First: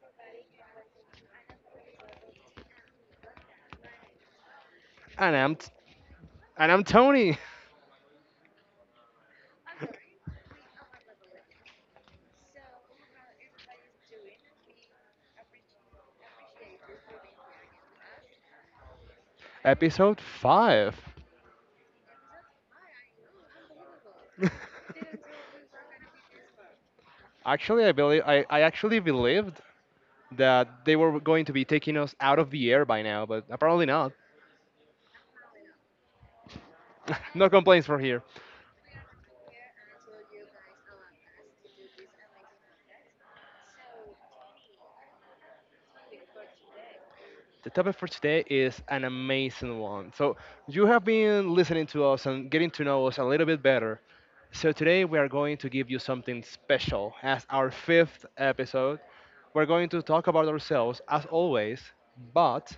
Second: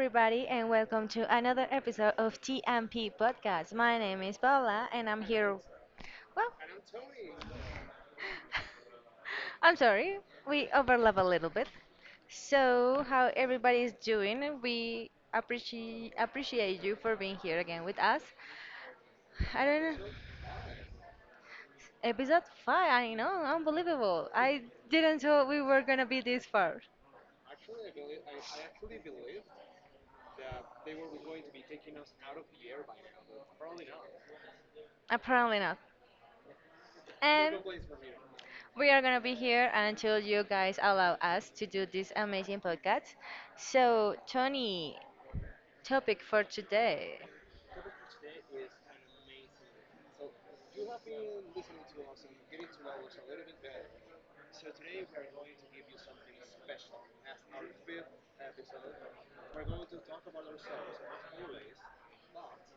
everybody, and welcome to another episode of TMP Podcast. My name is Paula, and I'm And I'm here. Well, and I'm Tony. I'm sorry, we overlap a little bit. So, how everybody is doing? We appreciate you for being here again with us. I don't know. Episode 5. Episode five. I know, unbelievable. I didn't thought we were gonna be this far. Actually, I actually believed that they were going to be taking us out of the air by now, but apparently not. Apparently not. No And complaints from here. we are gonna be here until you guys allow us to do this amazing podcast. So, Tony, topic for today. The topic for today is an amazing one. So, you have been listening to us and getting to know us a little bit better. So, today we are going to give you something special as our fifth episode. We're going to talk about ourselves as always, but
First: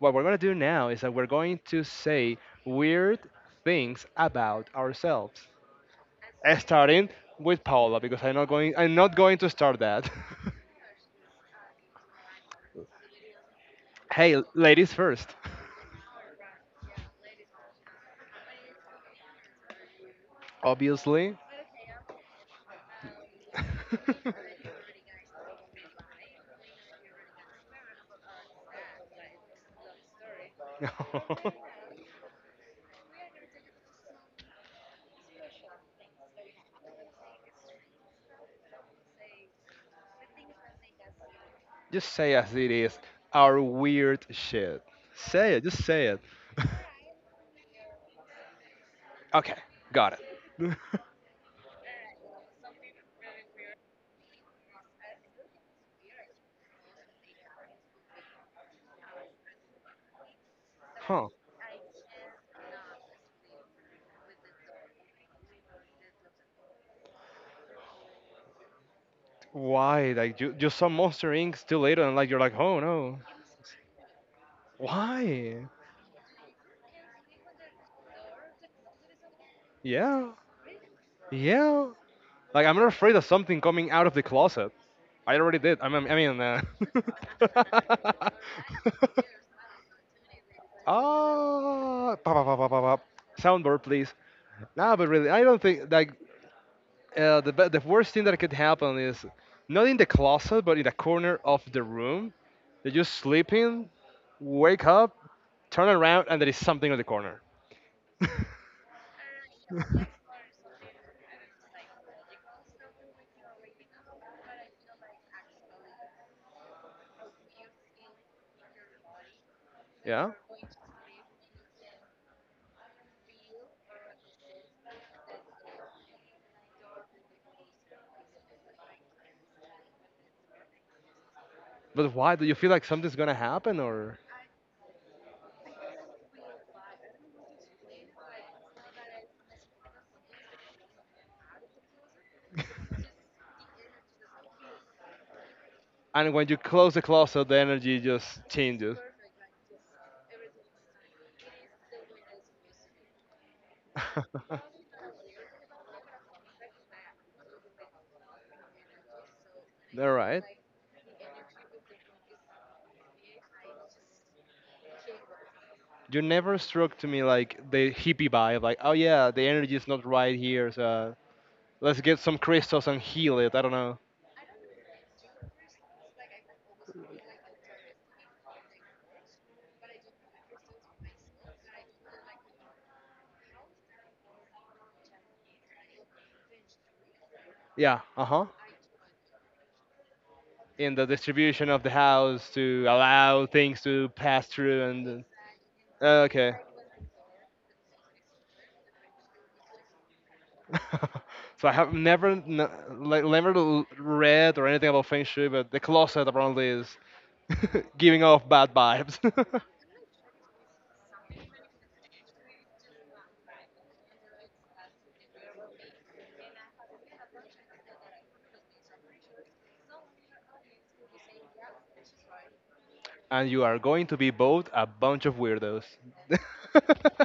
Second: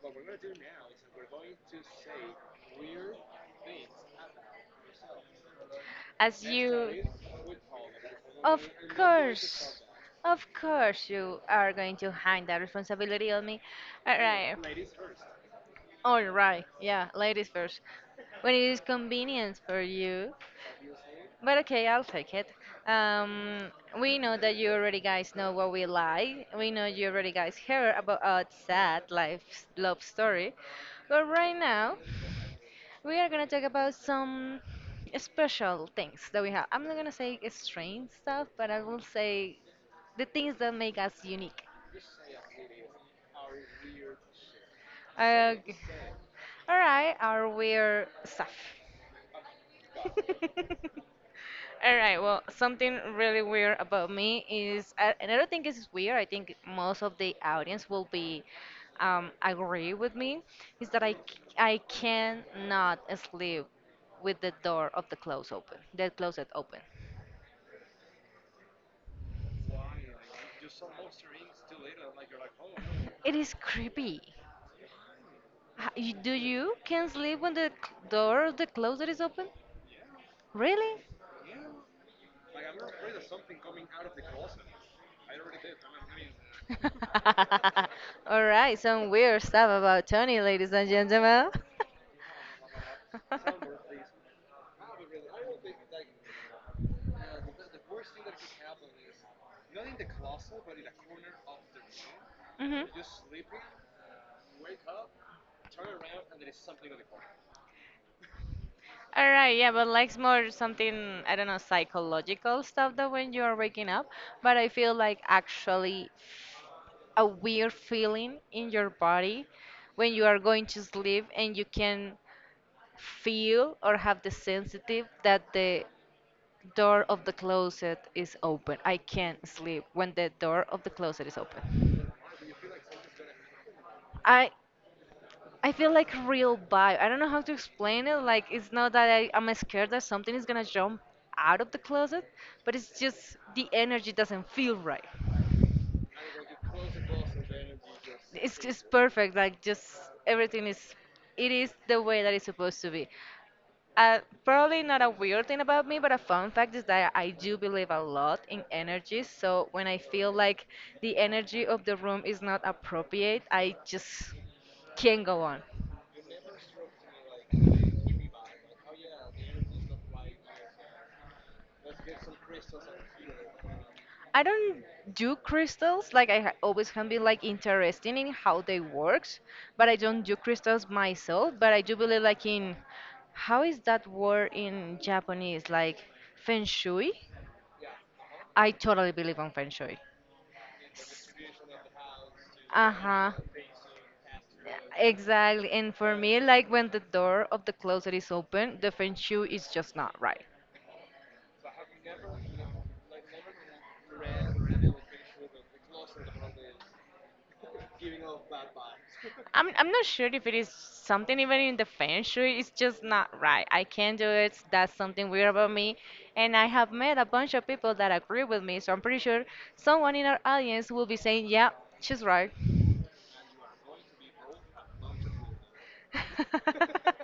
what we're going to do now is that we're going to say weird things about ourselves. As you, Starting with Paola because i'm not of going i'm not going to start course, that. of course, you are going to hang that responsibility on me. All Hey, right, ladies first. all right, yeah, ladies first. When it is convenient for you. Obviously. But okay, I'll take it. Um, we know that you already guys know what we like. We know you already guys heard about our sad life love story. But right now, we are gonna talk about some special things that we have. I'm not gonna say strange stuff, but I will say the things that make us unique. Just say as it is, our weird shit. Say Uh, it, just say it. all right, our weird stuff. Okay, got it. All right, well, something really weird about me is, and I don't think it's weird, I think most of the audience will be agree with me, is that Huh? I cannot sleep with the door of the clothes open, the closet open. Why? Like you saw Monster Inc. still later, and like you're like, oh no, It is creepy. why? Do you can sleep when the door of the closet is open? Yeah, Really? yeah. Like I'm not afraid of something coming out of the closet. I already did. All right, some weird stuff about Tony, ladies and gentlemen. Ah, pa- pa- pa- pa- pa- pa. Soundboard, please. Nah, but really, I don't think like the worst thing that could happen is not in the closet, but in the corner of the room. hmm You're just sleeping, wake up, turn around, and there is something in the corner. All right, yeah, but likes more something, I don't know, psychological stuff that when you are waking up, but I feel like actually a weird feeling in your body when you Yeah. are going to sleep and you can feel or have the sensitive that the door of the closet is open. I can't sleep when the door of the closet is open. But why? Do you feel like something's gonna happen, or? I I feel like real vibe. I don't know how to explain it. Like it's not that I'm scared that something is gonna jump out of the closet, but it's just the energy doesn't feel right. And when you close the closet, the energy just It's changes. perfect. Like just everything is, it is the way that it's supposed to be. Probably not a weird thing about me, but a fun fact is that I do believe a lot in energy. So when I They're feel right. like the energy of the room is not appropriate, I just can't go on. You never struck to me like the hippie vibe, like, oh yeah, the energy is not right here, so let's get some crystals and heal it. I don't know. I don't do crystals. Like I always have been like interested in how they works, but I don't do crystals myself. But I do believe like in how is that word in Japanese like feng shui. Yeah, uh huh. I totally believe on feng shui. In the distribution of the house to Uh huh. allow things to pass through and Exactly. And for me, okay. like when the door of the closet is open, the feng shui is just not right. So I have never n- like never l- read or anything about feng shui, but the closet apparently is giving off bad vibes. I'm not sure if it is something even in the feng shui. It's just not right. I can't do it. That's something weird about me. And I have met a bunch of people that agree with me, so I'm pretty sure someone in our audience will be saying, "Yeah, she's right." And you are going to be both a bunch of weirdos.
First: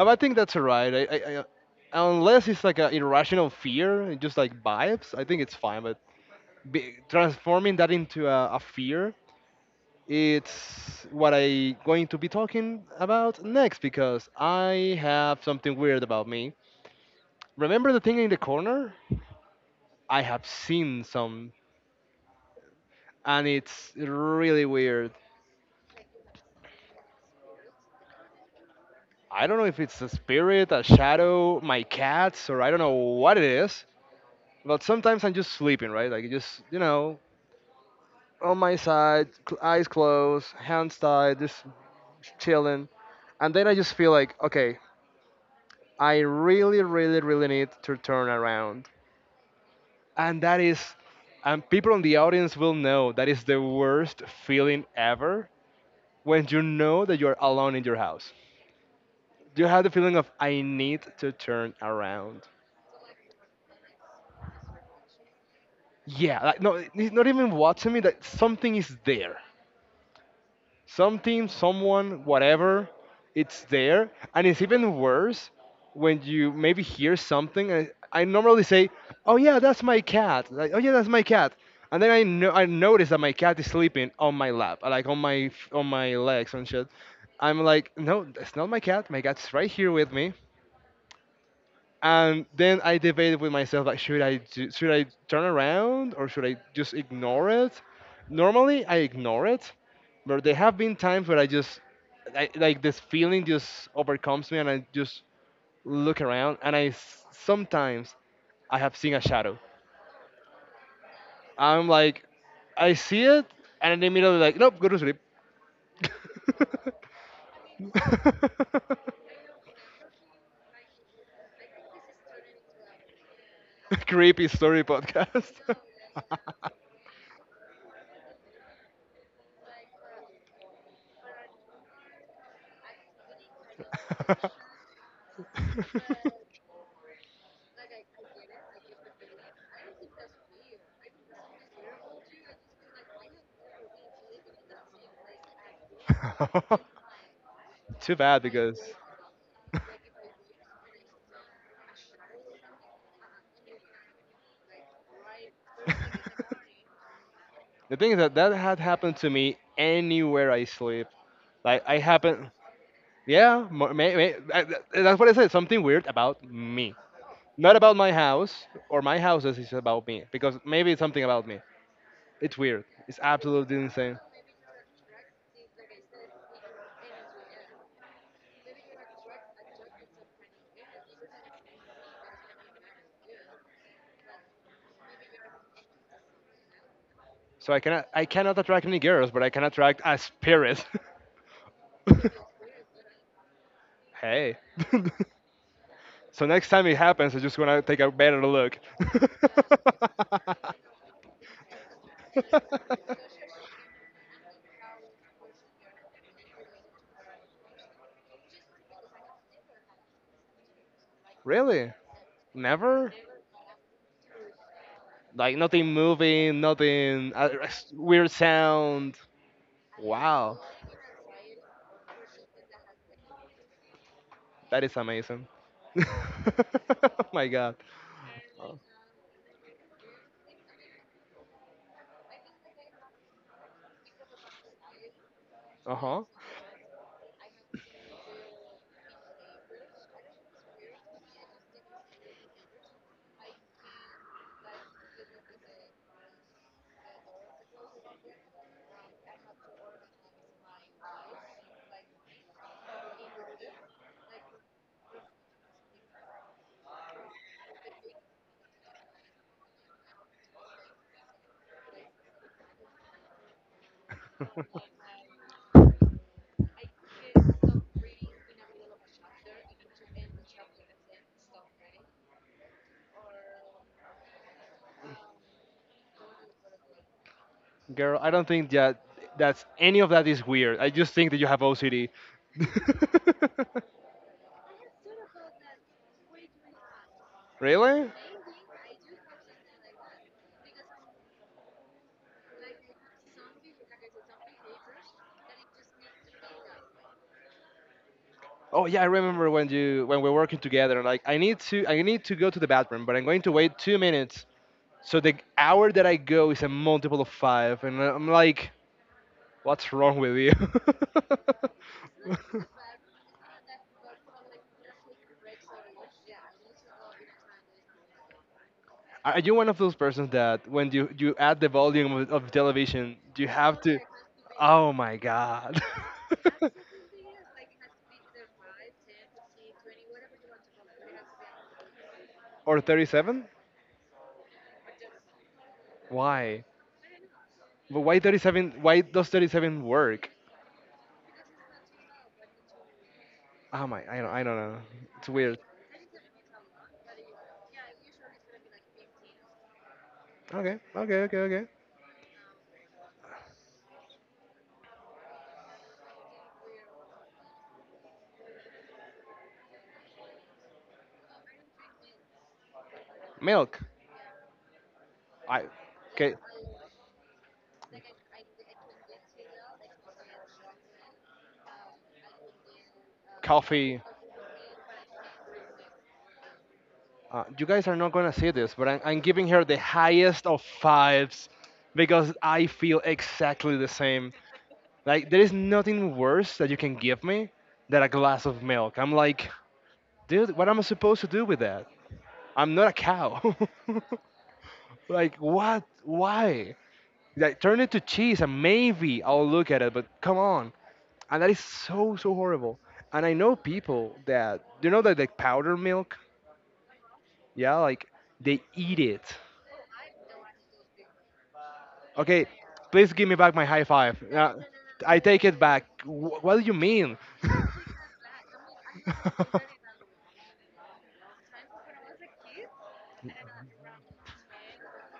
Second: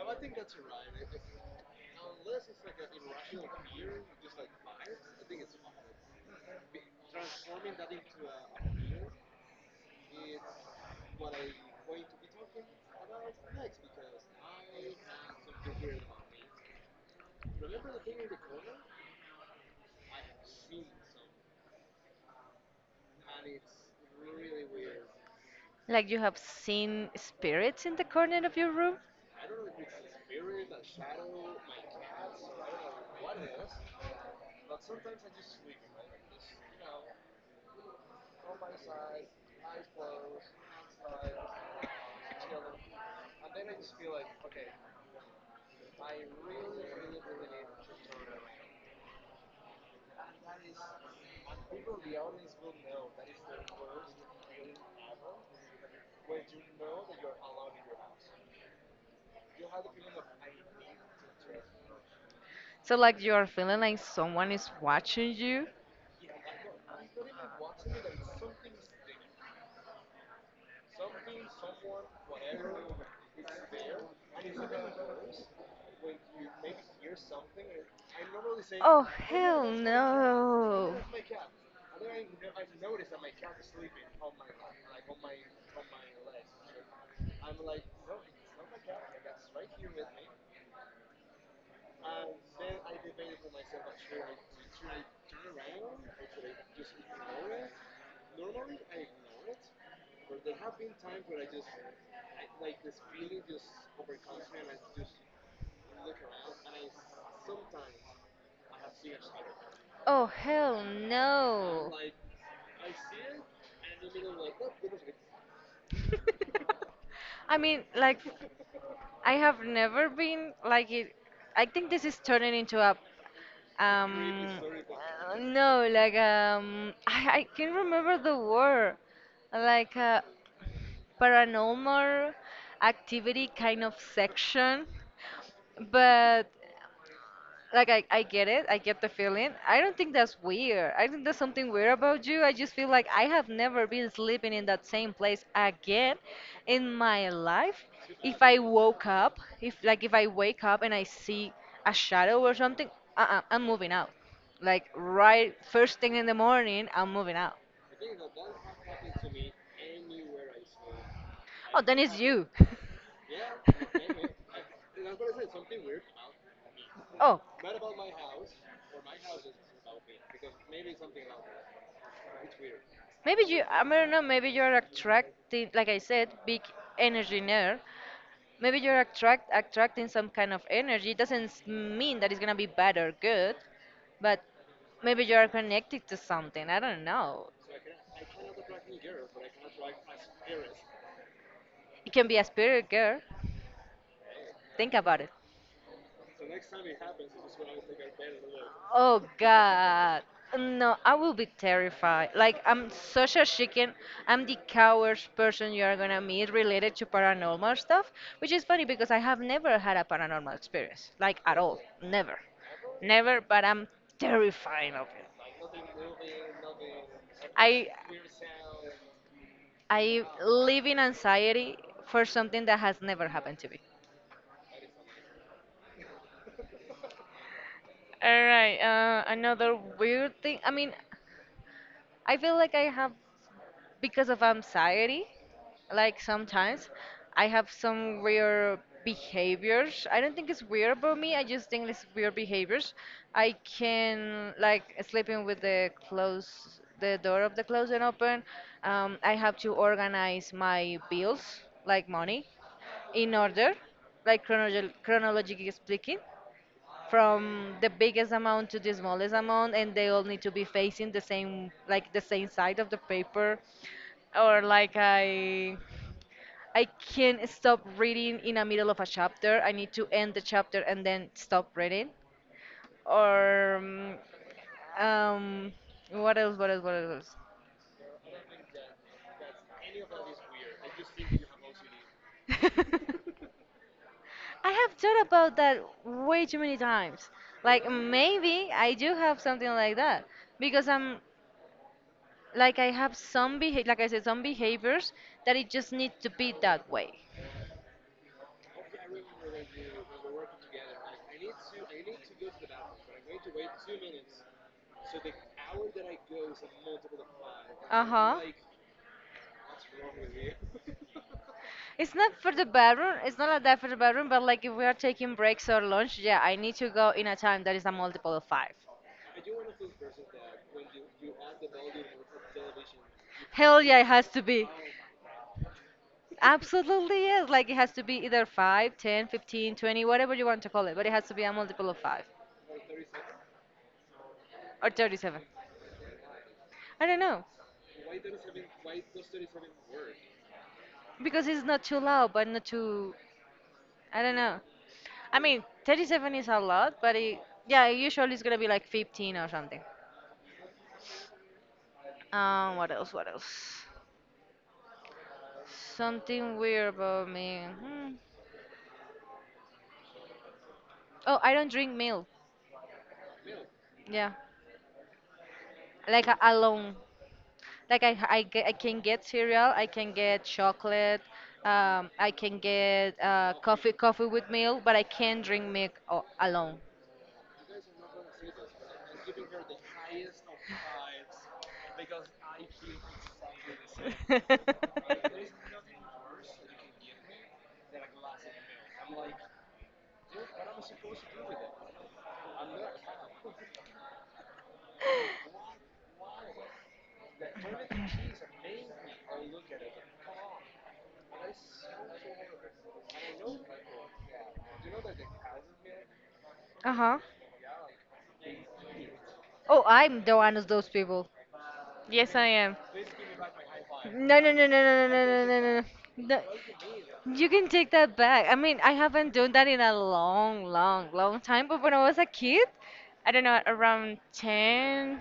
I think that's all right. Unless it's like an irrational fear, just like vibes, I think it's fine, but transforming that into a fear, it's what I going to be talking about next because I have something weird about me. Remember the thing in the corner? I have seen some and it's really weird. Like you have seen spirits in the corner of your room. I don't know if it's a spirit, a shadow, my cats, or I don't know what it is. But sometimes I'm just sleeping, right? On my side, eyes closed, hands tied, just chilling. And then I just feel like, okay, I really, really, really need to turn around, and that is, and people in the audience will know that is the worst feeling ever. When you know that you're alone in your house, you have the feeling of I need to turn around. So like you are feeling like someone is watching you. Yeah, like no, it's not even watching me, that something is there, something, someone, whatever, it's there. And it's even worse when you maybe hear something. And I normally say, Oh "Oh yeah, hell that's my cat." Like, "Oh yeah, no. that's my cat." And then I notice that my cat is sleeping on my lap, like on my legs and shit. I'm like, "No, it's not my cat. My cat's right here with me." And then I debated with myself like, should I turn around or should I just ignore it? Normally I ignore it, but there have been times where like this feeling just overcomes me and I just look around and I sometimes I have seen a shadow. Oh hell I'm no. like, I see it and immediately like, nope, go to sleep. I mean, like I have never been like it. I think this is turning into a Creepy um story podcast. no, like I can't remember the word. Like a paranormal activity kind of section. But like I get it, I get the feeling. I don't think that's weird. I think there's something weird about you. I just feel like I have never been sleeping in that same place again in my life. Too If bad I because woke up, if like if I wake up and I see a shadow or something, uh-uh, I'm moving out. Like right first thing in the the morning, I'm moving out. thing is that that had happened to me anywhere I sleep. Oh, Like then I it's you. happen, That's yeah, that's what I said. Something weird about me, Oh, not about my house or my houses. It's about me because maybe it's something about me. It's weird. It's maybe you, absolutely I don't insane. know, maybe you're attracting, like I said, big energy nerd. Maybe you're attracting some kind of energy. It doesn't mean that it's gonna be bad or good, but maybe you're connected to something. I don't know. So I cannot attract any girls, but I can attract a spirit. It can be a spirit girl. Hey. Think about it. So next time it happens, I just wanna take a better look. Oh God. No, I will be terrified. Like I'm such a chicken. I'm the coward's person you are gonna meet related to paranormal stuff, which is funny because I have never had a paranormal experience, like at all, Really? never, Never? never. But I'm terrified of it. Like nothing moving, nothing I weird sound. I Wow, live in anxiety for something that has never happened to me. that is amazing. Oh my God. All right, another weird thing. I mean, I feel like I have because of anxiety Uh like huh. sometimes I have some weird behaviors I don't think it's weird about me I just think it's weird behaviors I can like sleeping with the close the door of the closet open, I have to organize my bills like money in order like chronologically speaking from the biggest amount to the smallest amount and they all need to be facing the same like the same side of the paper or like i can't stop reading in the middle of a chapter I need to end the chapter and then stop reading or um, um what else what else what else. Girl, I don't think that that's any of that is weird. I just think that you have OCD. I have thought about that way too many times. Like Really? maybe I do have something like that because I'm like I have some behavior, like I said, some behaviors that it just need to be that way. Oh yeah, I remember when you when we're working together. Like I need to go to the bathroom, but I'm going to wait 2 minutes. So the hour that I go is a multiple of five, and Uh I'm huh. like, what's wrong with you? It's not for the bedroom. It's not like that for the bedroom. But like if we are taking breaks or lunch, yeah, I need to go in a time that is a multiple of 5. Are you one of those persons that when you add the volume of television, you have Hell to? yeah, it has to be. Oh my god. Absolutely yes. Like it has to be either 5, 10, 15, 20, whatever you want to call it. But it has to be a multiple of five Or 37? or 37. Why? I don't know. But why 37? Why does 37 work? Because it's not too loud, but not too. Oh my, I don't I don't know. know. It's I weird. mean, 37 is a lot, but it, yeah, usually it's gonna be like 15 or something. Okay, okay, okay, okay. What else? What else? Something weird about me. Hmm. Oh, I don't drink milk. Milk. Yeah, I like okay, alone. Like I can get cereal. I can get chocolate. I can get coffee, coffee. coffee with milk, but I can't drink milk alone. You guys are not gonna see this, but I'm giving her the highest of fives because I feel exactly the same. Like there is nothing worse that you can give me than a glass of milk. I'm like, dude, what am I supposed to do with that? I'm not a cow. Like what? Why? Like turn it to cheese and maybe I'll look at it. But come on, and that is so so horrible. And I know people that you know that like powder milk. Uh-huh. Yeah, like they eat it. Oh, I'm the one of those people. Yes, I Okay, am. please give me back my high five. No, no, Yeah, no, no, no, no, I no, take it no, no, no. back. What do you No, mean? you can take that back. I mean, I haven't done that in a long, long, long time, but when I was a kid, I don't know, around ten,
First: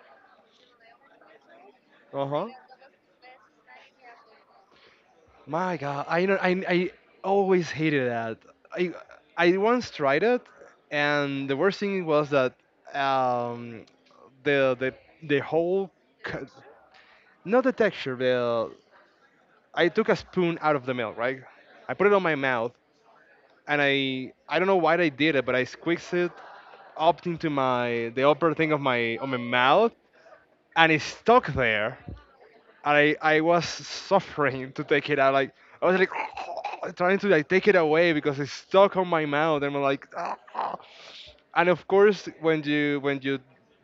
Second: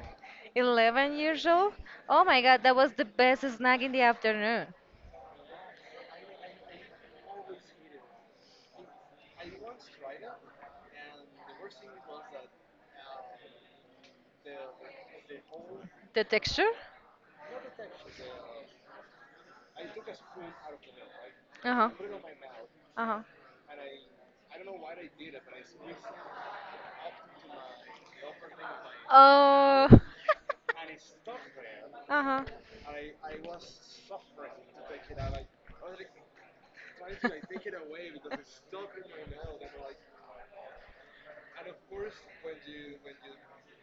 eleven years old, oh Uh my huh. God, that was the best snack in the afternoon. My God, I know. I always hated that. I I once tried it, and the worst thing was that um the the the whole The c- texture. not the texture. The I took a spoon out of the milk, right? Uh-huh. I put it on my mouth, Uh-huh. and I don't know why I did it, but I squeezed it up into my the upper thing of my Oh. mouth, and it's stuck there. Uh-huh. And I was suffering to take it out. Like I was like trying to like take it away because it's stuck on my mouth, and I'm like, and of course when you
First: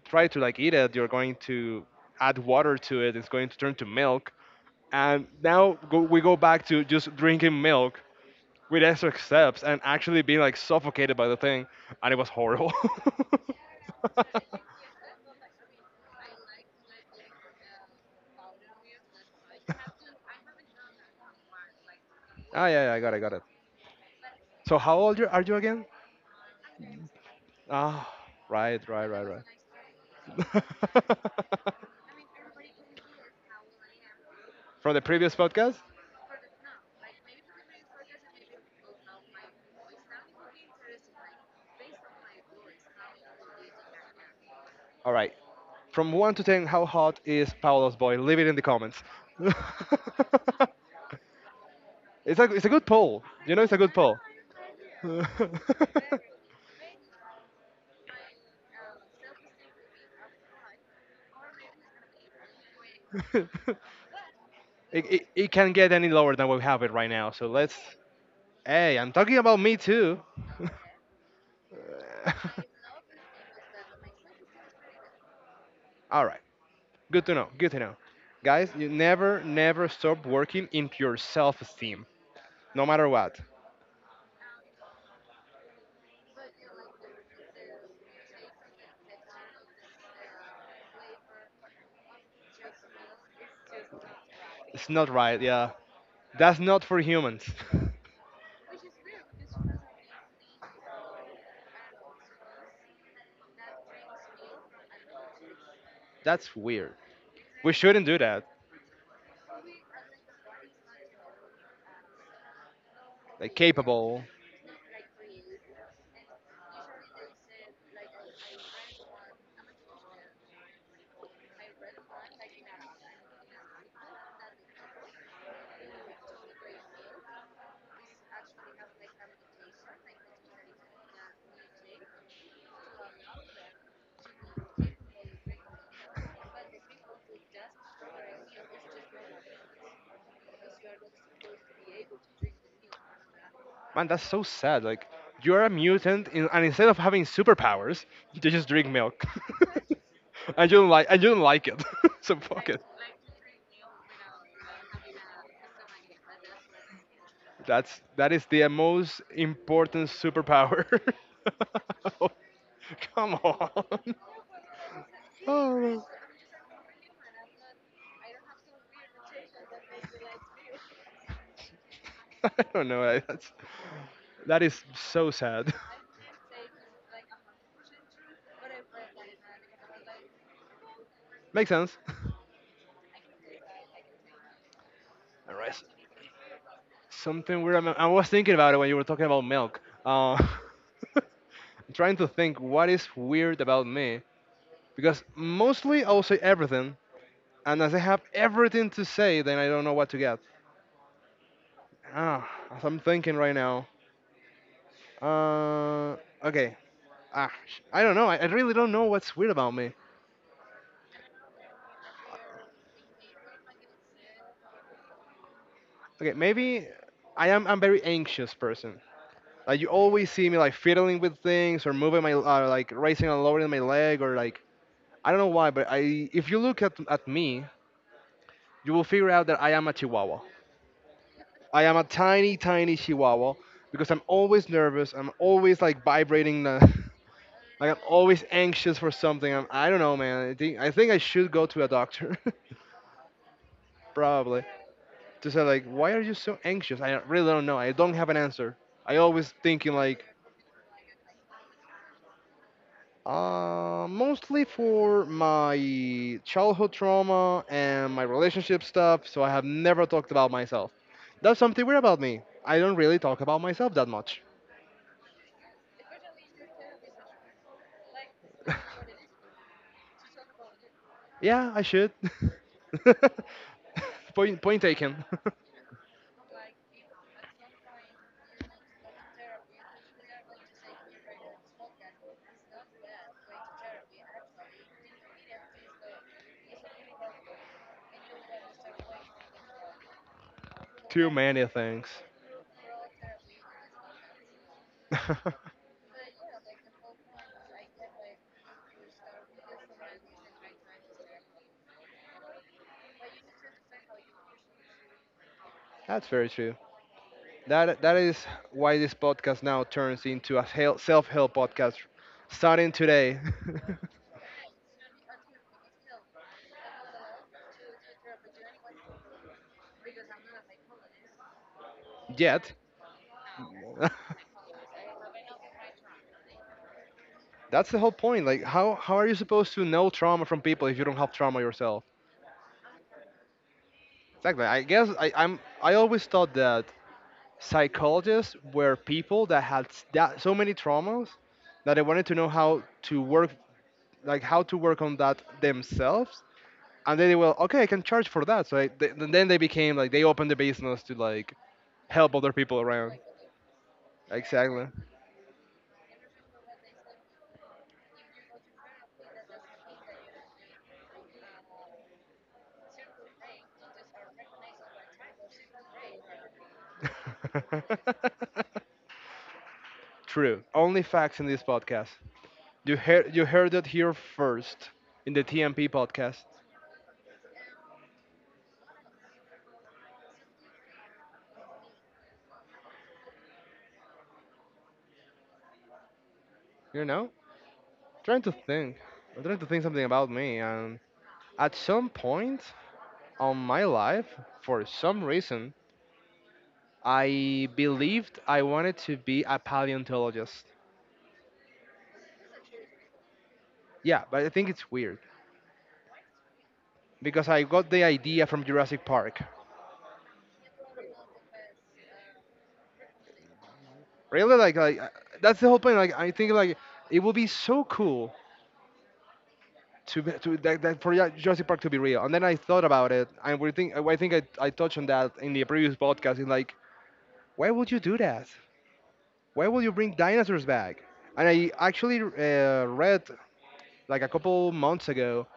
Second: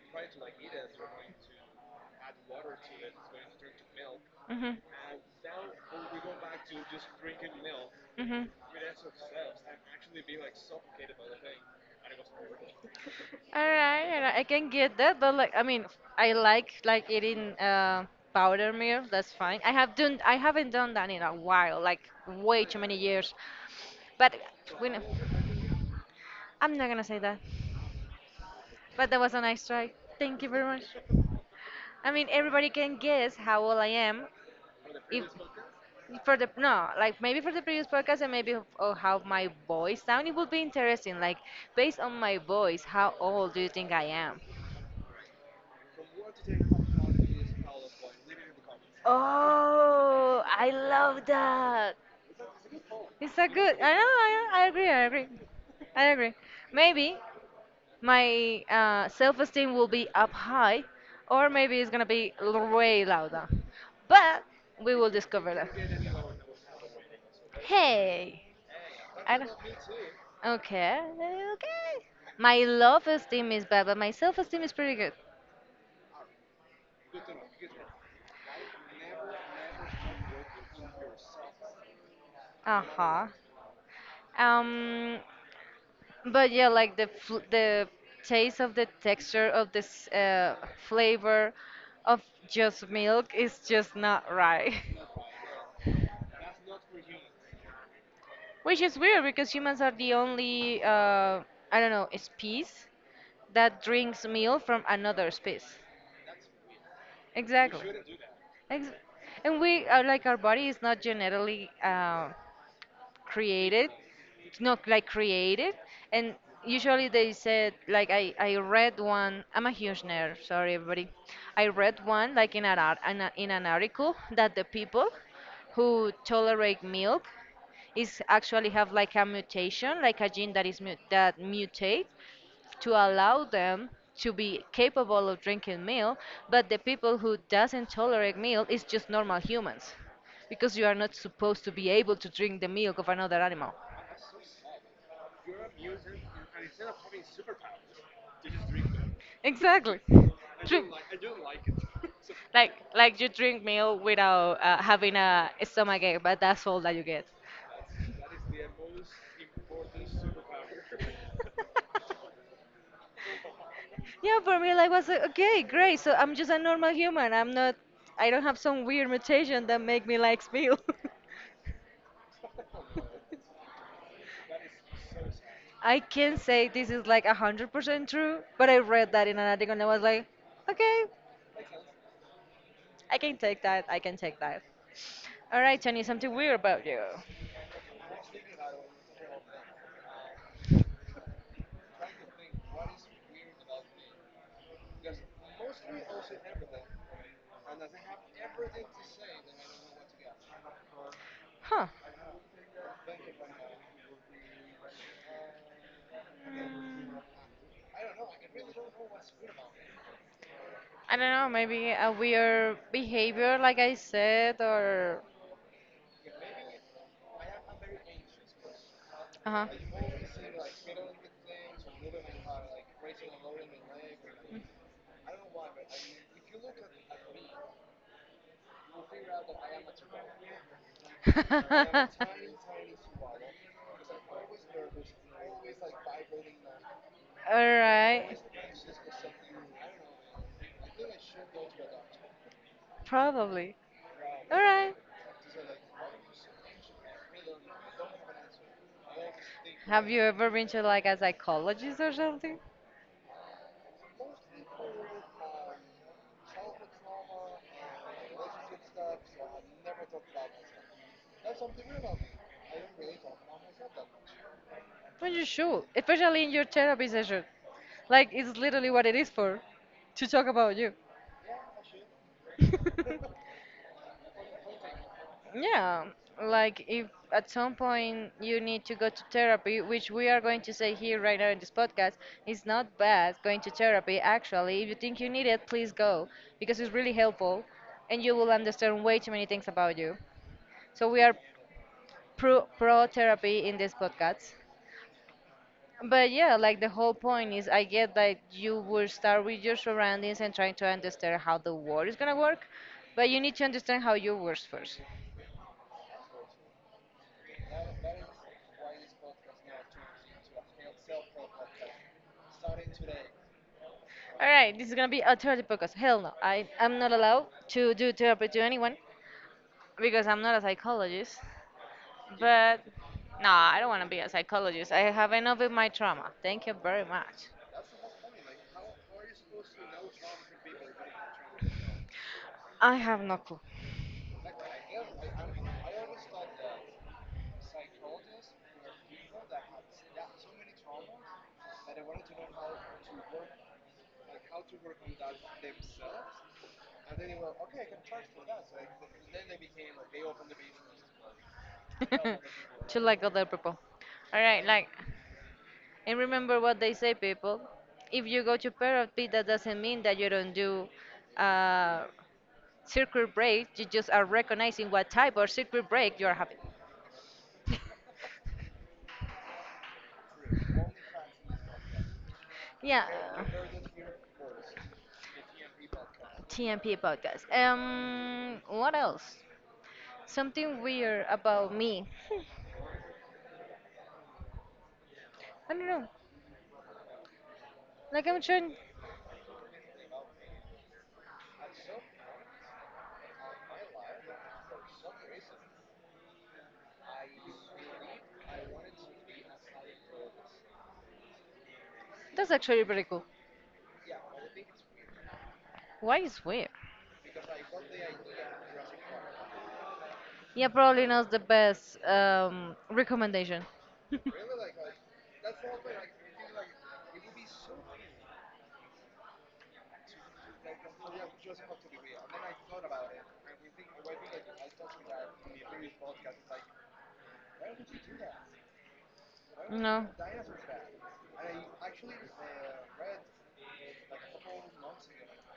try to like eat it, you're going to add water to it. It's going to turn to milk, Mm-hmm. and we go back to just drinking milk Mm-hmm. with extra steps and actually being like suffocated by the thing, and it was horrible. All right, all right. I can get that, but like, I mean, I like eating powder milk. That's fine. I haven't done that in a while, like way Ah, too yeah, yeah, many I got it, got years. it. But So we know, are you again? I'm not gonna say that. Ah, right, right, But that right, was a nice try. Thank you very right. much. I mean, everybody can guess how old I am. From the If previous podcast? for the no, like maybe for the previous podcast and maybe of how my voice sound, it would be interesting. Like based on my voice, how old do you think I am? All right. From 1 to 10, how hot is Paolo's boy? Leave it in the comments. Oh, I love that. It's a good poll. It's a You know, it's good. a I good know. poll. I agree. I agree. it, I agree. Maybe my self-esteem will be up high, or maybe it's gonna be way louder. But we will it discover that. can't get any lower than we have it right now. So let's. Hey, Hey, I'm I talking don't. about me too. Okay. Okay. My love esteem is bad, but my self-esteem is pretty good. All right. Good to know. Good to know. Guys, you never, never stop working in your self esteem, Uh no matter huh. what. Um. But yeah, like the taste of the texture of this flavor of just milk is just not right. It's not right. Yeah. That's not for humans. Which is weird because humans are the only I don't know species that drinks milk from another species. That's weird. We Exactly. shouldn't do that. Ex- and we are like our body is not genetically Like, created, capable. not like created. And usually they said like I read one. I'm a huge nerd, sorry everybody. I read one like in an article that the people who tolerate milk is actually have like a mutation, like a gene that is that mutates to allow them to be capable of drinking milk. But the people who doesn't tolerate milk is just normal humans, because you are not supposed to be able to drink the milk of another animal. Man, that's so sad. Like, you're a mutant, in, and instead of having superpowers, you just drink milk. Exactly. And you don't Drink- like, and you don't like it. So fuck like it. like you drink milk without having a stomachache, but that's all that you get. That's that is the most important superpower. Oh, come on. Yeah, for me like was like, okay, great, Oh. so I'm just a normal human. I'm not, I don't have some weird mutation that make me like milk. I don't know. I- That's that is so sad. I can't say this is like 100% true, but I read that in an article and I was like, okay, Makes sense. I can take that, I can take that. All All right. right, Tony, something weird about you. Something weird. I was thinking about it when you were talking about milk. Uh, I'm trying to think what is weird about me. Because mostly I will say everything, and as I have everything to say, then I don't know what to get. Huh. Ah, as I'm thinking right now. Uh, okay. Mm, I don't know. I really don't know what's weird about me. I don't know, maybe a weird behavior, like I said, or. Okay, maybe I am. I'm very anxious person. Uh Like you always see me like fiddling with things or moving my like raising and lowering my leg or like I don't know why, but I if you look at me, you will figure out that I am a Chihuahua. I am a huh. tiny, tiny chihuahua because I'm always nervous. I'm always like vibrating. All like I'm right. always anxious for something. I don't know, man. I think I should go to a doctor, Probably. All probably, right. to say like, why are you so anxious? I really don't know. I don't have an answer. I always thinking Have you like, ever been to like a psychologist or something? Mostly for my childhood trauma and my relationship stuff. So I have never talked about myself. That's something weird about me. I don't really talk about myself that much. Well, you should, especially in your therapy session. Like, it's literally what it is for, to talk about you. Yeah, I should. Point taken. Yeah, like if at some point you need to go to therapy, which we are going to say here right now in this podcast, it's not bad going to therapy. Actually, if you think you need it, please go because it's really helpful and you will understand way too many things about you. So we Too are many things. pro therapy in this podcast. But yeah, like the whole point is I get that you will start with your surroundings and trying to understand how the world is gonna work, but you need to understand how you works first. That's very true. That is why this podcast now turns into a self help podcast, starting today. All right, this is gonna be a therapy podcast. Hell no, I'm not allowed to do therapy to anyone because I'm not a psychologist. Yet, But no, I don't want to be a psychologist. I have enough with my trauma. Thank you very much. that's the whole point. Like, how are you supposed to know trauma from people if you don't have trauma yourself? I have no clue. Exactly. I guess I, I'm. I always thought that psychologists were people that had s- that so many traumas that they wanted to know how to work, like how to work on that themselves, and then they will, okay, I can charge for that. And then they became like, they opened the business to like help other people To around, like other people. All right, exactly. like. And remember what they say, people, if you go to therapy, that doesn't mean that you don't do uh, circuit break. You just are recognizing what type of circuit break you are having. true, only facts in this podcast. you Yeah, heard you heard it here first in the TMP podcast. TMP podcast. What else? Something weird about me. I don't know. you know Like I'm trying to trying. think I'm trying to think something about me, and at some point on my life, for some reason, I believed I wanted to be a paleontologist. That's actually pretty cool. Yeah, but I think it's weird Why is weird? because I got the idea from Jurassic Park. Yeah, probably not the best recommendation. Really, like, that's the whole point. Like, I think like it would be so cool to be, to that, that for Jurassic Park to be real. And then I thought about it, and we think I touched on that in the previous podcast. In like, why would you do that? Why would you No. bring dinosaurs back? And I actually read like a couple months ago,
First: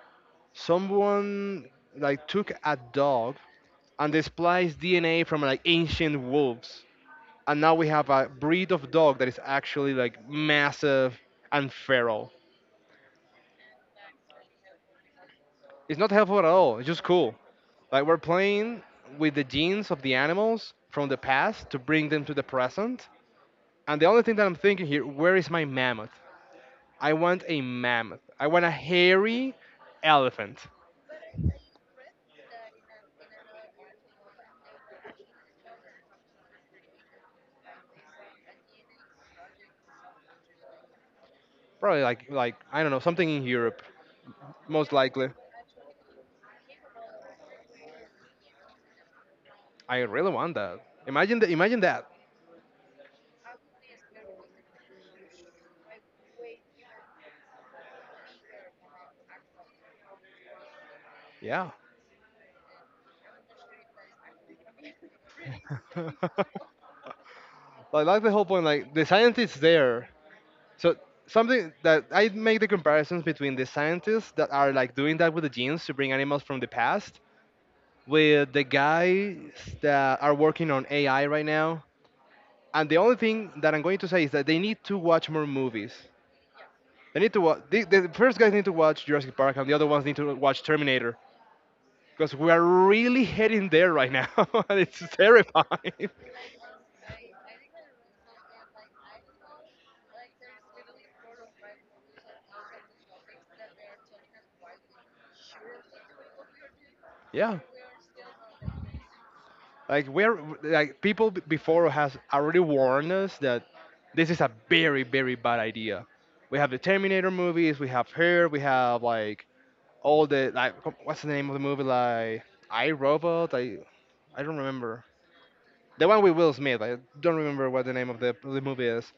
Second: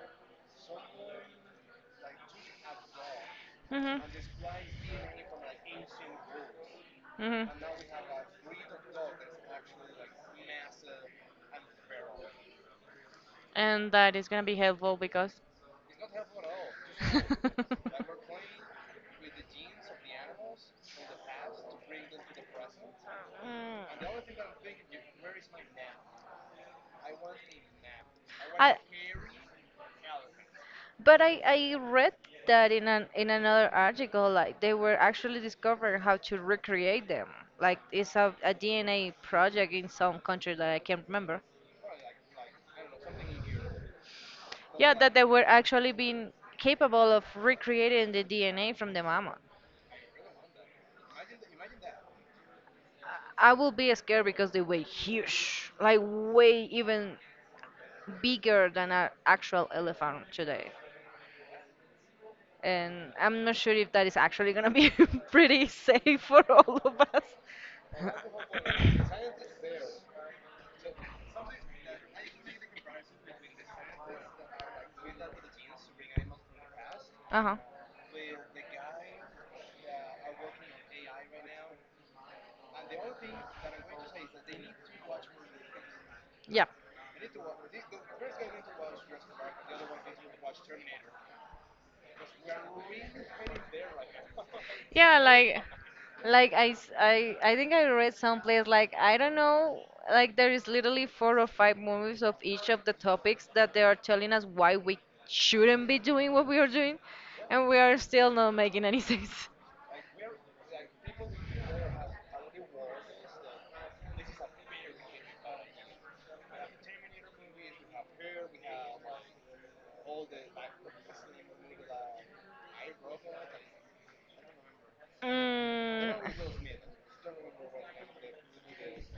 someone like took a dog Mhm. and displays DNA from like ancient wolves, Mhm. and now we have a breed of dog that is actually like massive and feral. And that is gonna be helpful because. It's not helpful at all. It's just cool. Like, we're playing with the genes of the animals from the past to bring them to the present. And the only Mm. thing that I'm thinking here, where is my mammoth? I want a mammoth. I want a I. hairy elephant. But I read that in an in another article, like they were actually discovering how to recreate them. Like it's a DNA project in some country that I can't remember. Probably like I don't know, something in Europe, most Yeah, that they likely. were actually being capable of recreating the DNA from the mammoth. I really want that. Imagine that. I will be scared because they weigh huge, like way even bigger than an actual elephant today. Yeah. And I'm not sure if that is actually gonna be pretty safe for like all of us. that's the whole point, like the scientists there. So, something that I make the comparisons between the scientists that are like doing that with the genes to bring animals from the past Uh-huh. with the guys that are working on AI right now. And the only thing that I'm going to say is that they need to watch more movies. Yeah. They need to watch. The first guys need to watch Jurassic Park, and the other ones need to watch Terminator, because we are really heading there right now, and it's Yeah, terrifying. like I think I read someplace like I don't know, like there is literally four or five movies of each of the topics that they are telling us why we shouldn't be doing what we are doing, Yeah. and we are still not making any sense. Like, we're like people before has already warned us that this is a very bad idea. We have the Terminator movies, we have Her, we have like all the like, what's the name of the movie like, I, Robot? I don't remember. The Mm, one with Will Smith. I don't remember what the name of the movie is.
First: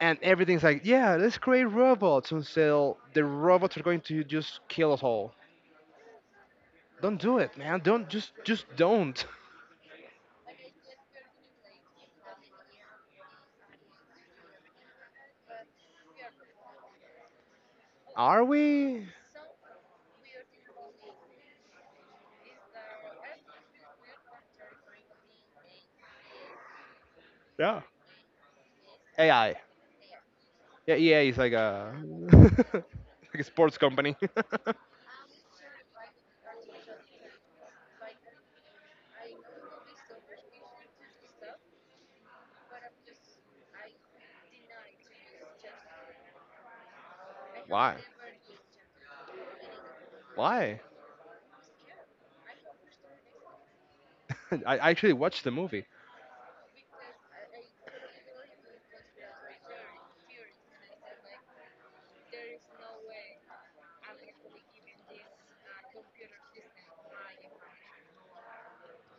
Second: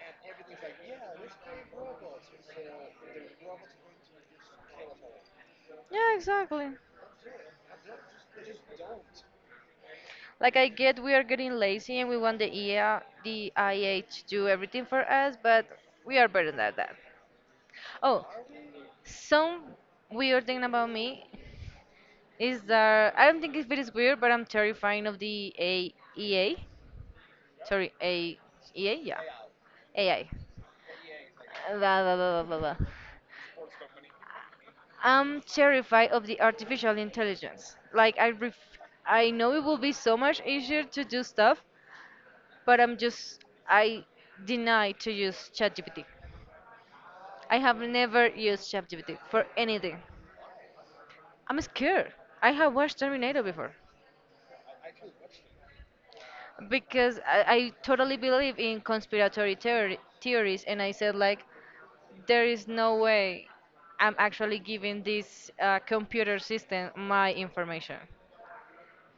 And everything's like, yeah, let's create robots until the robots are going to just kill us all. yeah, exactly. Don't do it, man. Don't just don't. Like I get we are getting lazy and we want the EA, the IA to do everything for us, but we are better than that. Oh, Are we? some weird thing about me is that I don't think if it is weird, but I'm terrified of the AEA. Yeah. Sorry, AEA, yeah. AI. AI. Yeah, EA is like Blah, a blah, blah, blah, blah, blah. like a sports company. I'm terrified of the artificial intelligence. Like I ref, I know it will be so much easier to do stuff, but I'm just I deny to use ChatGPT. I have Why? never used ChatGPT for anything. Why? I'm scared. I have watched Terminator before. I actually watched the movie. Because I totally believe in conspiratory theory, theories, and I said like, there is no way I'm actually giving this computer system my information.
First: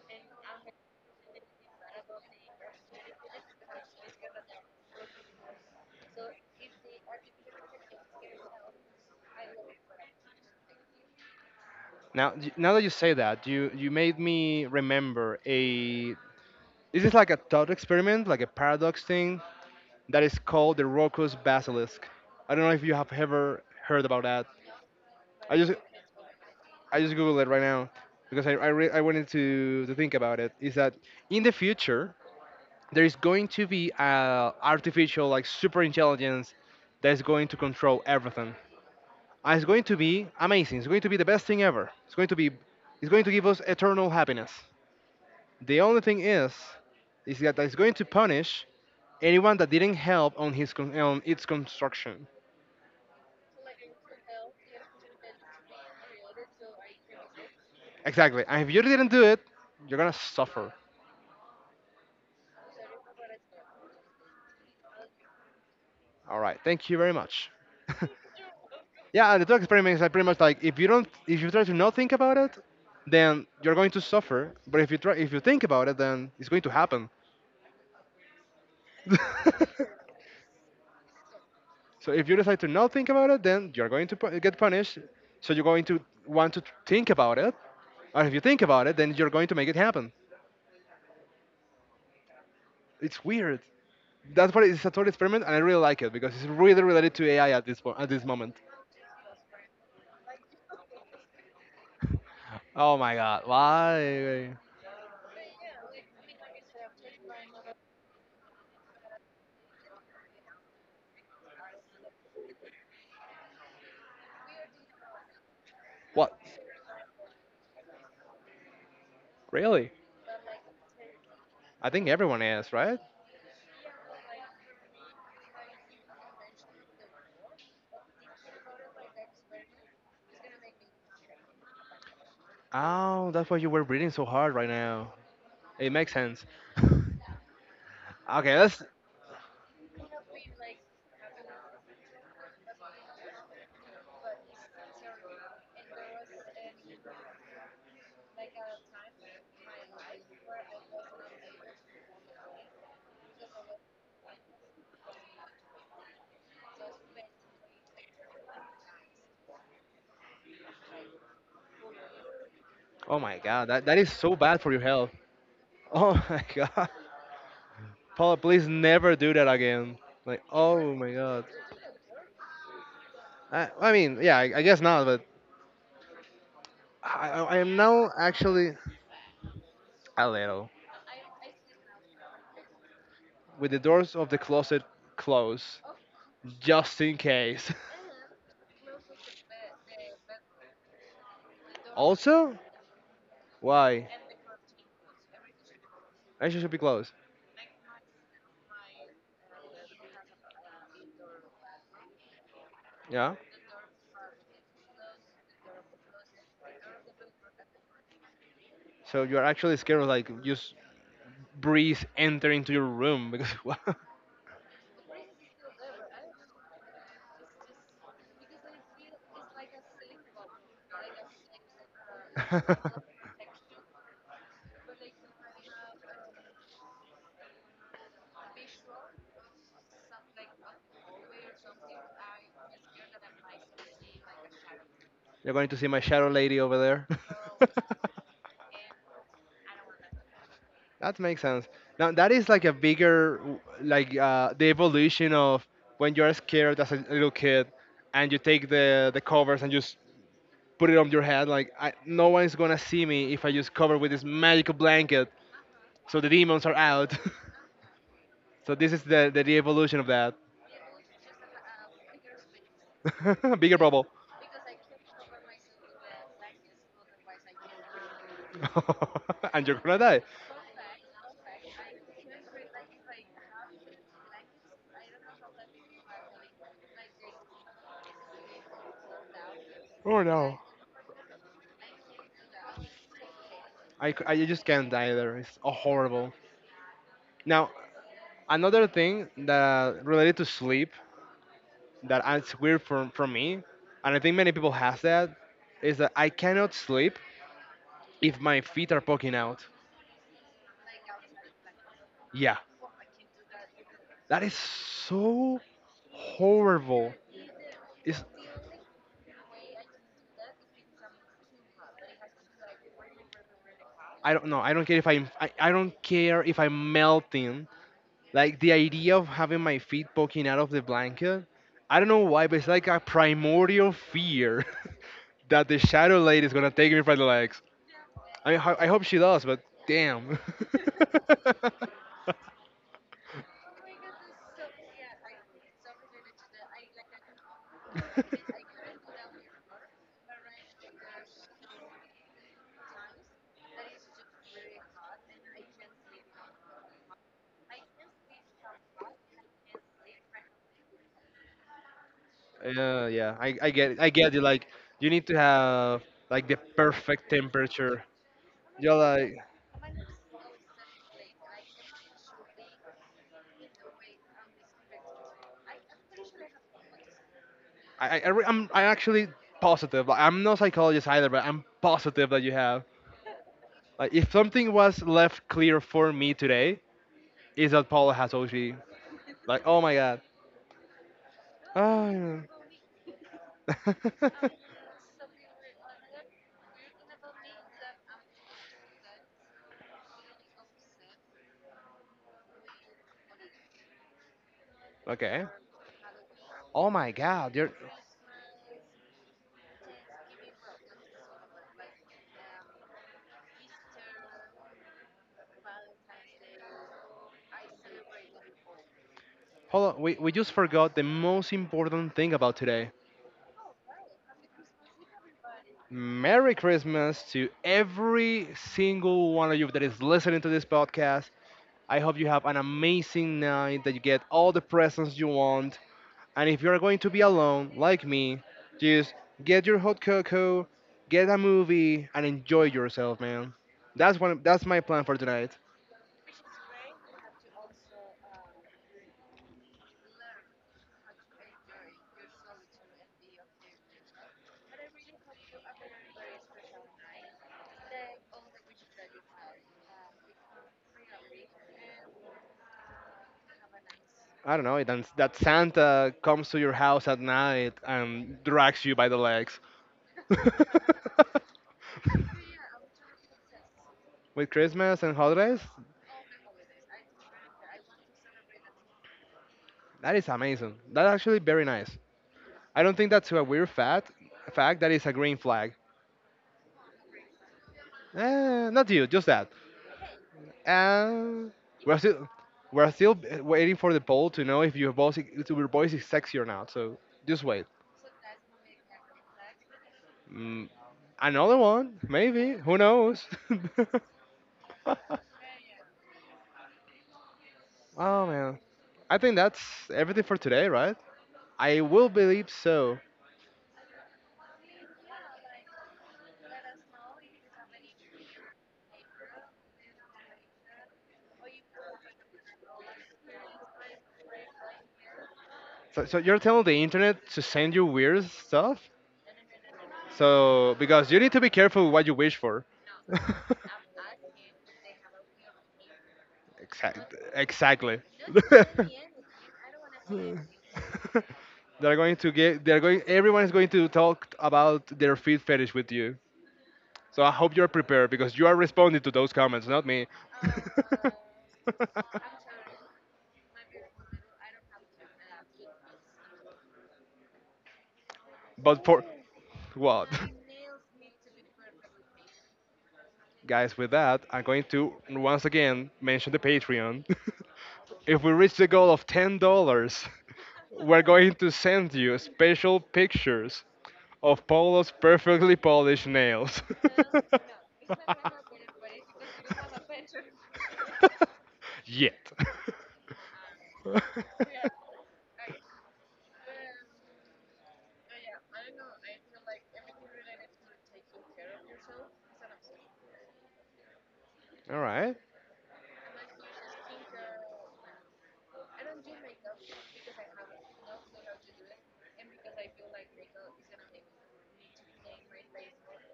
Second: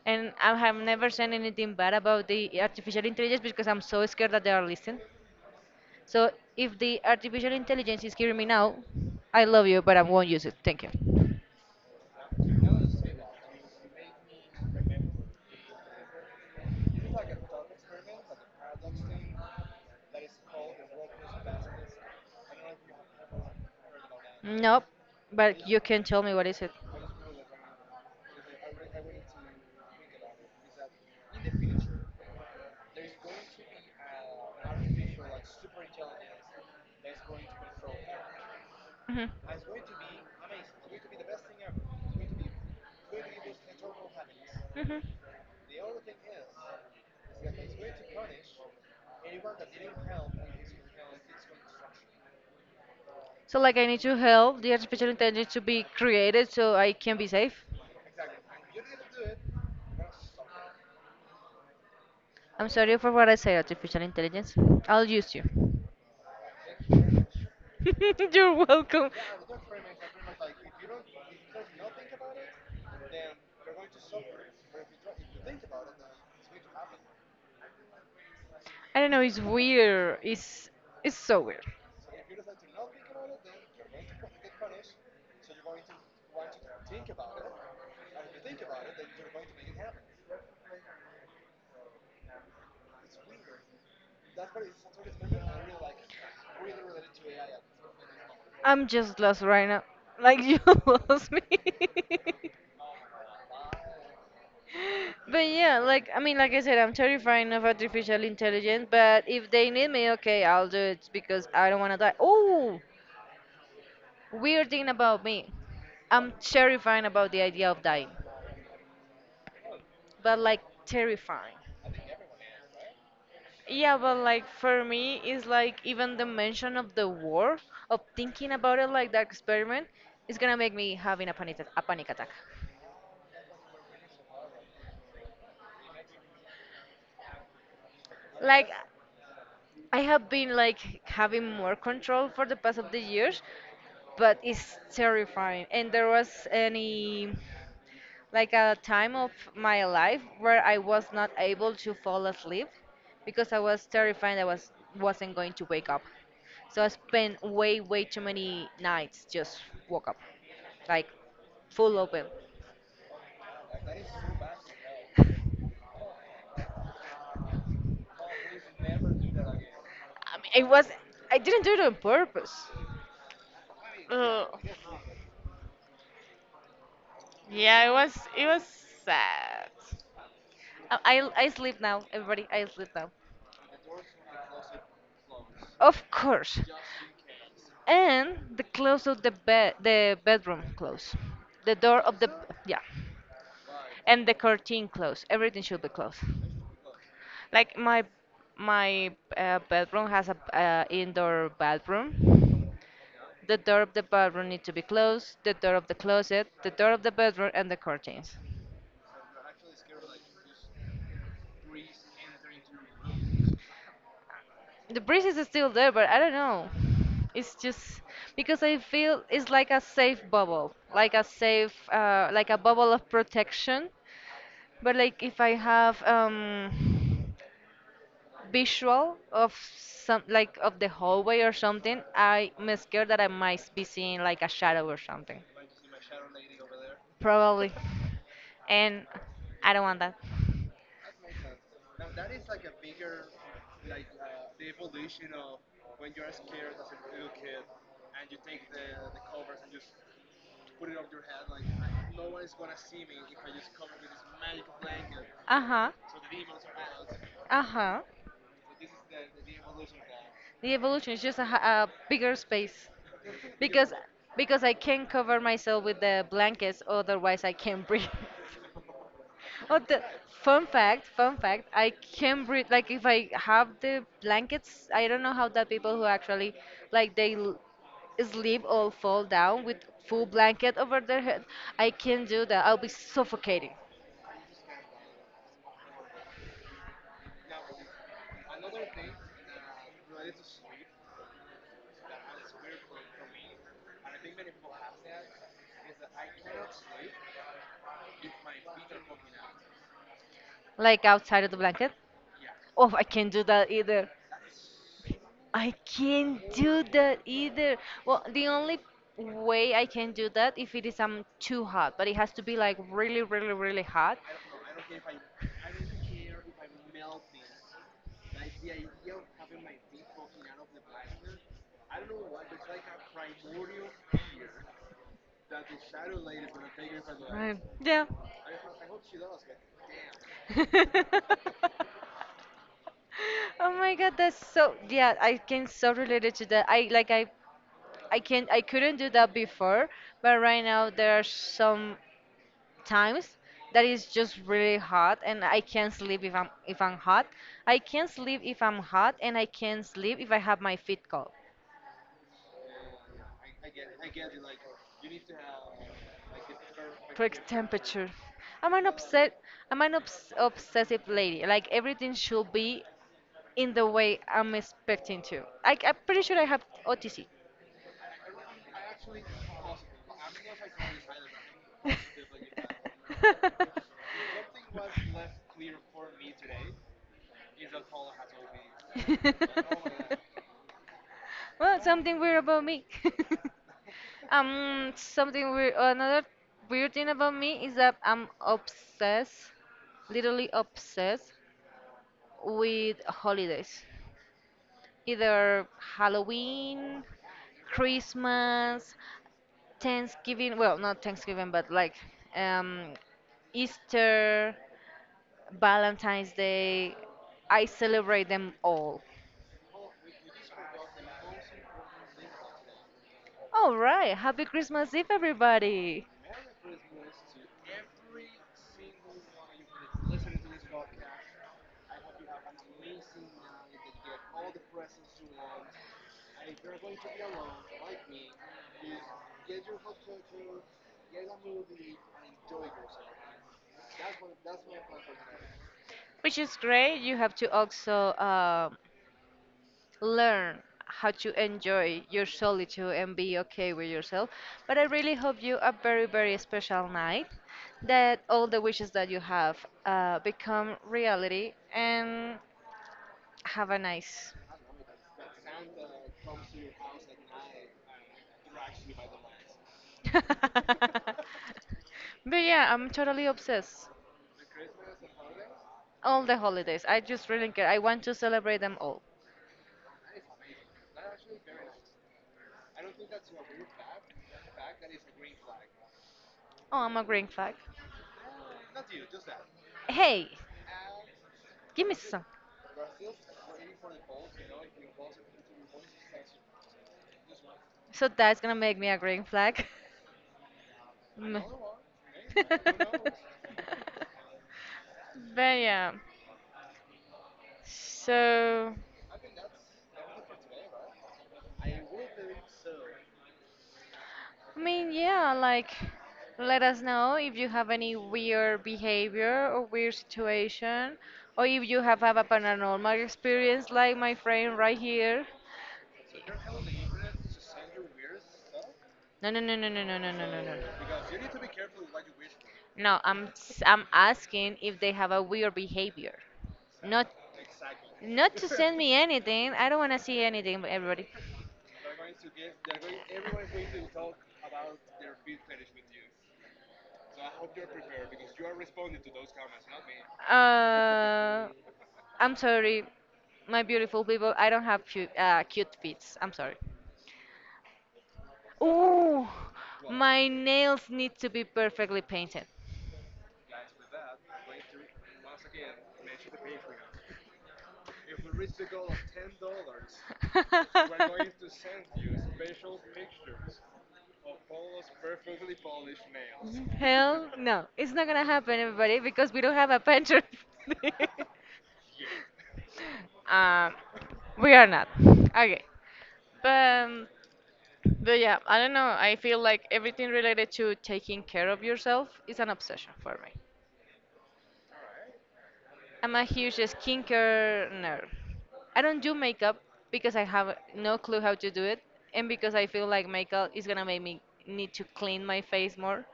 And I have never said anything bad about the artificial intelligence because I'm so scared that they are listening. So if the artificial intelligence is hearing me now, I love you, but I won't use it. Thank you. Now, now that you say that, you made me remember a. This is like a thought experiment, like a paradox thing that is called the Rocco's Basilisk. I don't know if you have ever heard about that. Nope, I but just you can tell me what is it. I just googled it right now because I wanted to think about it. Is that in the future there's going to be a artificial like super intelligence that's going to control everything, Hmm. and it's going to be amazing, it's going to be the best thing ever, it's going to be, it's going to give us eternal happiness. Hmm. The only thing is that it's going to punish anyone that didn't help on its construction. So like I need to help the artificial intelligence to be created so I can be safe. Exactly, and if you didn't do it, you're gonna suffer. I'm sorry for what I said, artificial intelligence. I'll use you. All right, thank you very much. You're welcome. Yeah, and the two experiments are pretty much like, if you don't, if you try to not think about it, then you're going to suffer. But if you try, if you think about it, then it's going to happen. I don't know, it's weird. It's so weird. so if you decide to not think about it, then you're going to get punished. So you're going to want to think about it, or if you think about it, then you're going to make it happen. It's weird. That's what, it's a total experiment, and I really like it because it's really related to AI at this moment. I'm just lost right now. Like you lost me. Oh my god, why? But yeah, like I mean, like I said, I'm terrified of artificial intelligence. But if they need me, okay, I'll do it because I don't want to die. Oh, weird thing about me, I'm What? terrified about the idea of dying. Really? But like terrifying. I think everyone is, right? Yeah, but like for me, it's like even the mention of the war, of thinking about it like that experiment, is gonna make me having a panic attack. Oh, that's why you were breathing so hard right now. It makes sense. okay, Like that's. I have been like having more control for the past of the years, but it's terrifying. And there was any like a time of my life where I was not able to fall asleep because I was terrified I was wasn't going to wake up. So I spent way too many nights just woke up like full open. Oh my god, that is so bad for your health. Oh my god. Paula, please never do that again. I Like, mean, it was oh my I god. didn't do it on purpose. I mean, yeah, Ugh. I guess not, but I am Yeah, now it was actually sad. a little. I sleep now, everybody. I sleep now. With the doors of the closet closed, Of course. just in case. And the close of the bed, the bedroom close, the door of the also, yeah, why? and the curtain close. Everything should be closed. Actually, should be closed. Like my bedroom has a indoor bathroom. Yeah? The door of the bathroom need to be closed. The door of the closet, the door of the bedroom, and the curtains. So you're actually scared of, like, just breeze enter into your room, because, wow. The breeze is still there, but I don't know. It's just because I feel it's like a safe bubble, like a safe, like a bubble of protection. But like if I have visual of some, like of the hallway or something, I'm scared that I might be seeing like a shadow or something. You're going to see my shadow lady over there. Probably. And I don't want that. that makes sense. Now that is like a bigger, like the evolution of when you're scared as a little kid, and you take the covers and just put it on your head. Like, I, no one's gonna see me if I just cover with this magical blanket, Uh huh. so the demons are out. Uh huh. so this is the evolution of that. The evolution is just a, a bigger space Bigger because bubble. because I can cover myself with the blankets, otherwise I can't breathe. and you're Oh, gonna the die. fun fact, fun fact. I can not breathe. Like if I have the blankets, I don't know how that people who actually like sleep or fall down with Oh full no. blanket over their head. I can't do that. I'll be suffocating. I just can't die there. It's horrible. Now, another thing that related to sleep that is weird for me, and I think many people have that, is that I cannot sleep if my feet are poking out. Like outside of the blanket. Yeah, Oh, I can't do that either. that is so I can't do horrible. that either. It's, Well, the only way I can do that if it is too hot, but it has to be like really, really, really hot. I don't know. I don't care if I'm melting. Like, the idea of having my feet poking out of the blanket, I don't know why, but it's like a primordial fear that the shadow lady is gonna take me by the Right. legs. Yeah. I mean, I hope she does, but damn. Oh my God, that's so, yeah, I can so relate it to that. I like I can I couldn't do that before, but right now there are some times that is just really hot and I can't sleep if I'm hot. I can't sleep if I'm hot and I can't sleep if I have my feet cold. Yeah, yeah, I get it. I get it. Like, you need to have like the perfect For temperature. temperature. I'm an You're like, upset. I'm an obsessive lady. Like everything should be in the way I'm expecting to. I'm pretty sure I have OTC. I'm actually positive. Like, I'm no psychologist either, but I'm positive that you have. Like, if something was left clear for me today, is that Paulo has OCD. Like, oh my god. Well, something weird Oh, about me. yeah. Something weird. Another weird thing about me is that I'm obsessed, literally obsessed, with holidays. okay. Either Oh Halloween, my god. You're, Christmas, Thanksgiving. Well, not Thanksgiving, but like um, Easter. Valentine's Day. I celebrate them all. hold on. We just forgot the most important thing about today. All right, happy Christmas Eve, everybody! Merry Christmas to every single one of you that is listening to this podcast. I hope you have an amazing night, that you get all the presents you want. And if you're going to be alone, like me, just get your hot cocoa, get a movie, and enjoy yourself, man. That's one. That's my plan for tonight. Which is great. You have to also learn how to enjoy your solitude and be okay with yourself. But I really hope you a very, very special night. That all the wishes that you have become reality and have a nice. I don't know. It, that Santa comes to your house at night and drags you by the legs. But yeah, I'm totally obsessed. With Christmas and holidays, All the holidays. I just really care. I want to celebrate them all. that is amazing. That's actually very nice. I don't think that's a weird fact. Fact that is a green flag. Oh, I'm a green flag. Eh, not you, just that. Hey, And give me we're some. still we're still waiting for the poll to know if your voice if your voice is sexy or not. So just wait. So that's gonna make me a green flag. Mm, Mm. another one, maybe. Who knows? But yeah, oh man, so I think that's everything for today, right? I will believe so. I mean, yeah, like let us know if you have any weird behavior or weird situation, or if you have a paranormal experience like my friend right here. So, so you're telling the internet to send you weird stuff? No, no, no, no, no, no, no, no, no, So because you need to be no. careful what you wish for. No, I'm asking if they have a weird behavior. Not Exactly. not to send me anything. I don't want to see anything, everybody. they're going to get. They're going. Everyone is going to talk about their feet fetish with you. So I hope you're prepared because you are responding to those comments, not me. Uh, I'm sorry, my beautiful people. I don't have cute, cute feet. I'm sorry. but for Ooh, what? my nails need to be perfectly painted. Guys, with that, I'm going to once again mention the Patreon. if we reach the goal of $10, we're going to send you special pictures of Paulo's perfectly polished nails. Hell no, it's not gonna happen, everybody, because we don't have a painter. Yet. Um, All we are not. Okay. But, um, but yeah, I don't know. I feel like everything related to taking care of yourself is an obsession for me. right. I'm a huge skincare nerd. I don't do makeup because I have no clue how to do it, and because I feel like makeup is gonna make me need to clean my face more,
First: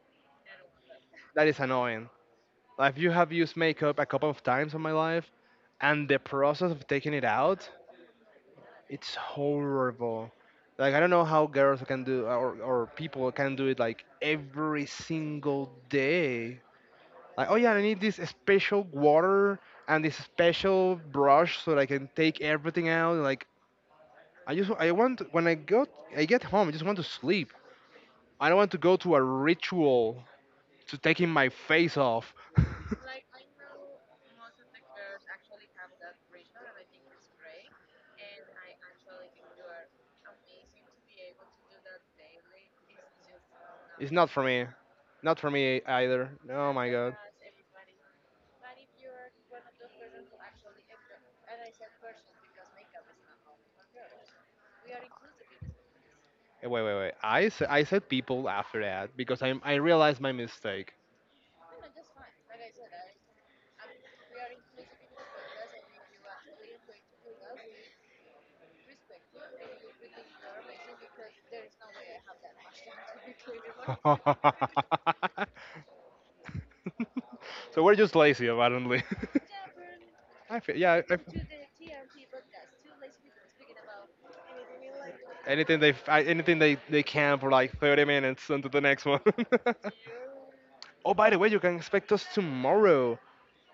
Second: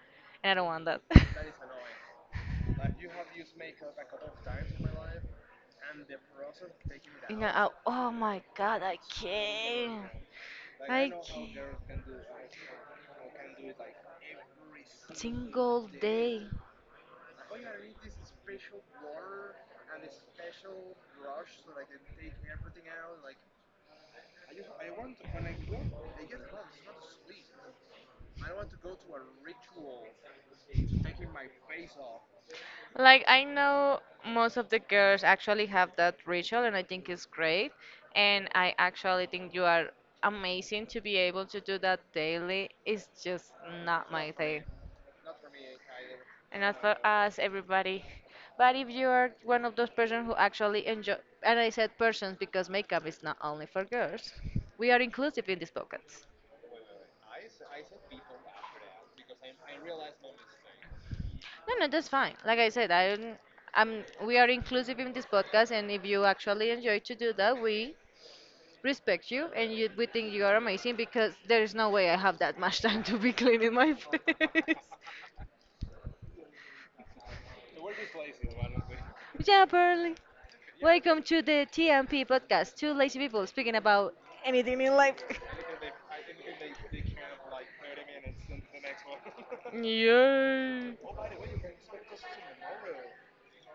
and I don't want that. That is annoying. Like, you have used makeup a couple of times in my life, and the process of taking it You know, oh, out, oh my god, I it's can't. horrible. Like, I don't I know how c- girls can do, or people can do it like every single single day. day. Like, oh yeah, I need this special water and this special brush so that I can take everything out. Like, I want when I go I get home, I just want to sleep. I don't want to go to a ritual to taking my face off. Like I know most of the girls actually have that ritual and I think it's great and I actually think you are amazing to be able to do that daily. It's just not it's not my for thing. me, not for me either. And Oh not my for god. us everybody. But if you are one of those persons who actually enjoy, and I said persons because makeup is not only for girls. We are inclusive in this podcast. Eh, wait, wait, wait. I said people after that because I realized my mistake. No, no, that's fine. Like I said, we are inclusive in this podcast, and if you actually enjoy to do that, we respect you, and you, we think you are amazing because there is no way I have that much time to be cleaning my face. so we're just lazy, apparently. Yeah, Pearly. I feel, yeah, I, Welcome to the TMP podcast. Two lazy people speaking about anything in life. Anything they anything they can for like 30 minutes until the next one. Yay! oh, by the way, you can expect us tomorrow.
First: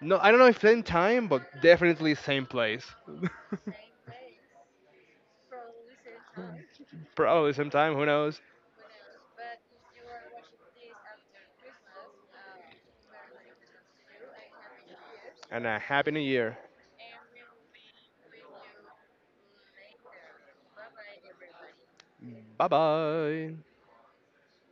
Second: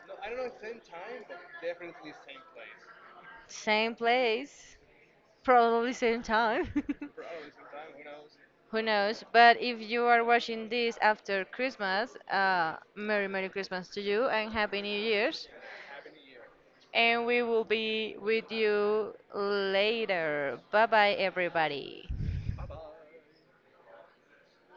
No, I don't know if same time, but definitely same place. Same place. Probably same time. Probably same time, who knows? Who knows? But if you are watching this after Christmas, Merry Merry Christmas to you and Happy New Year's. And a happy new year. And we will be with you later. Bye bye, everybody. Bye bye.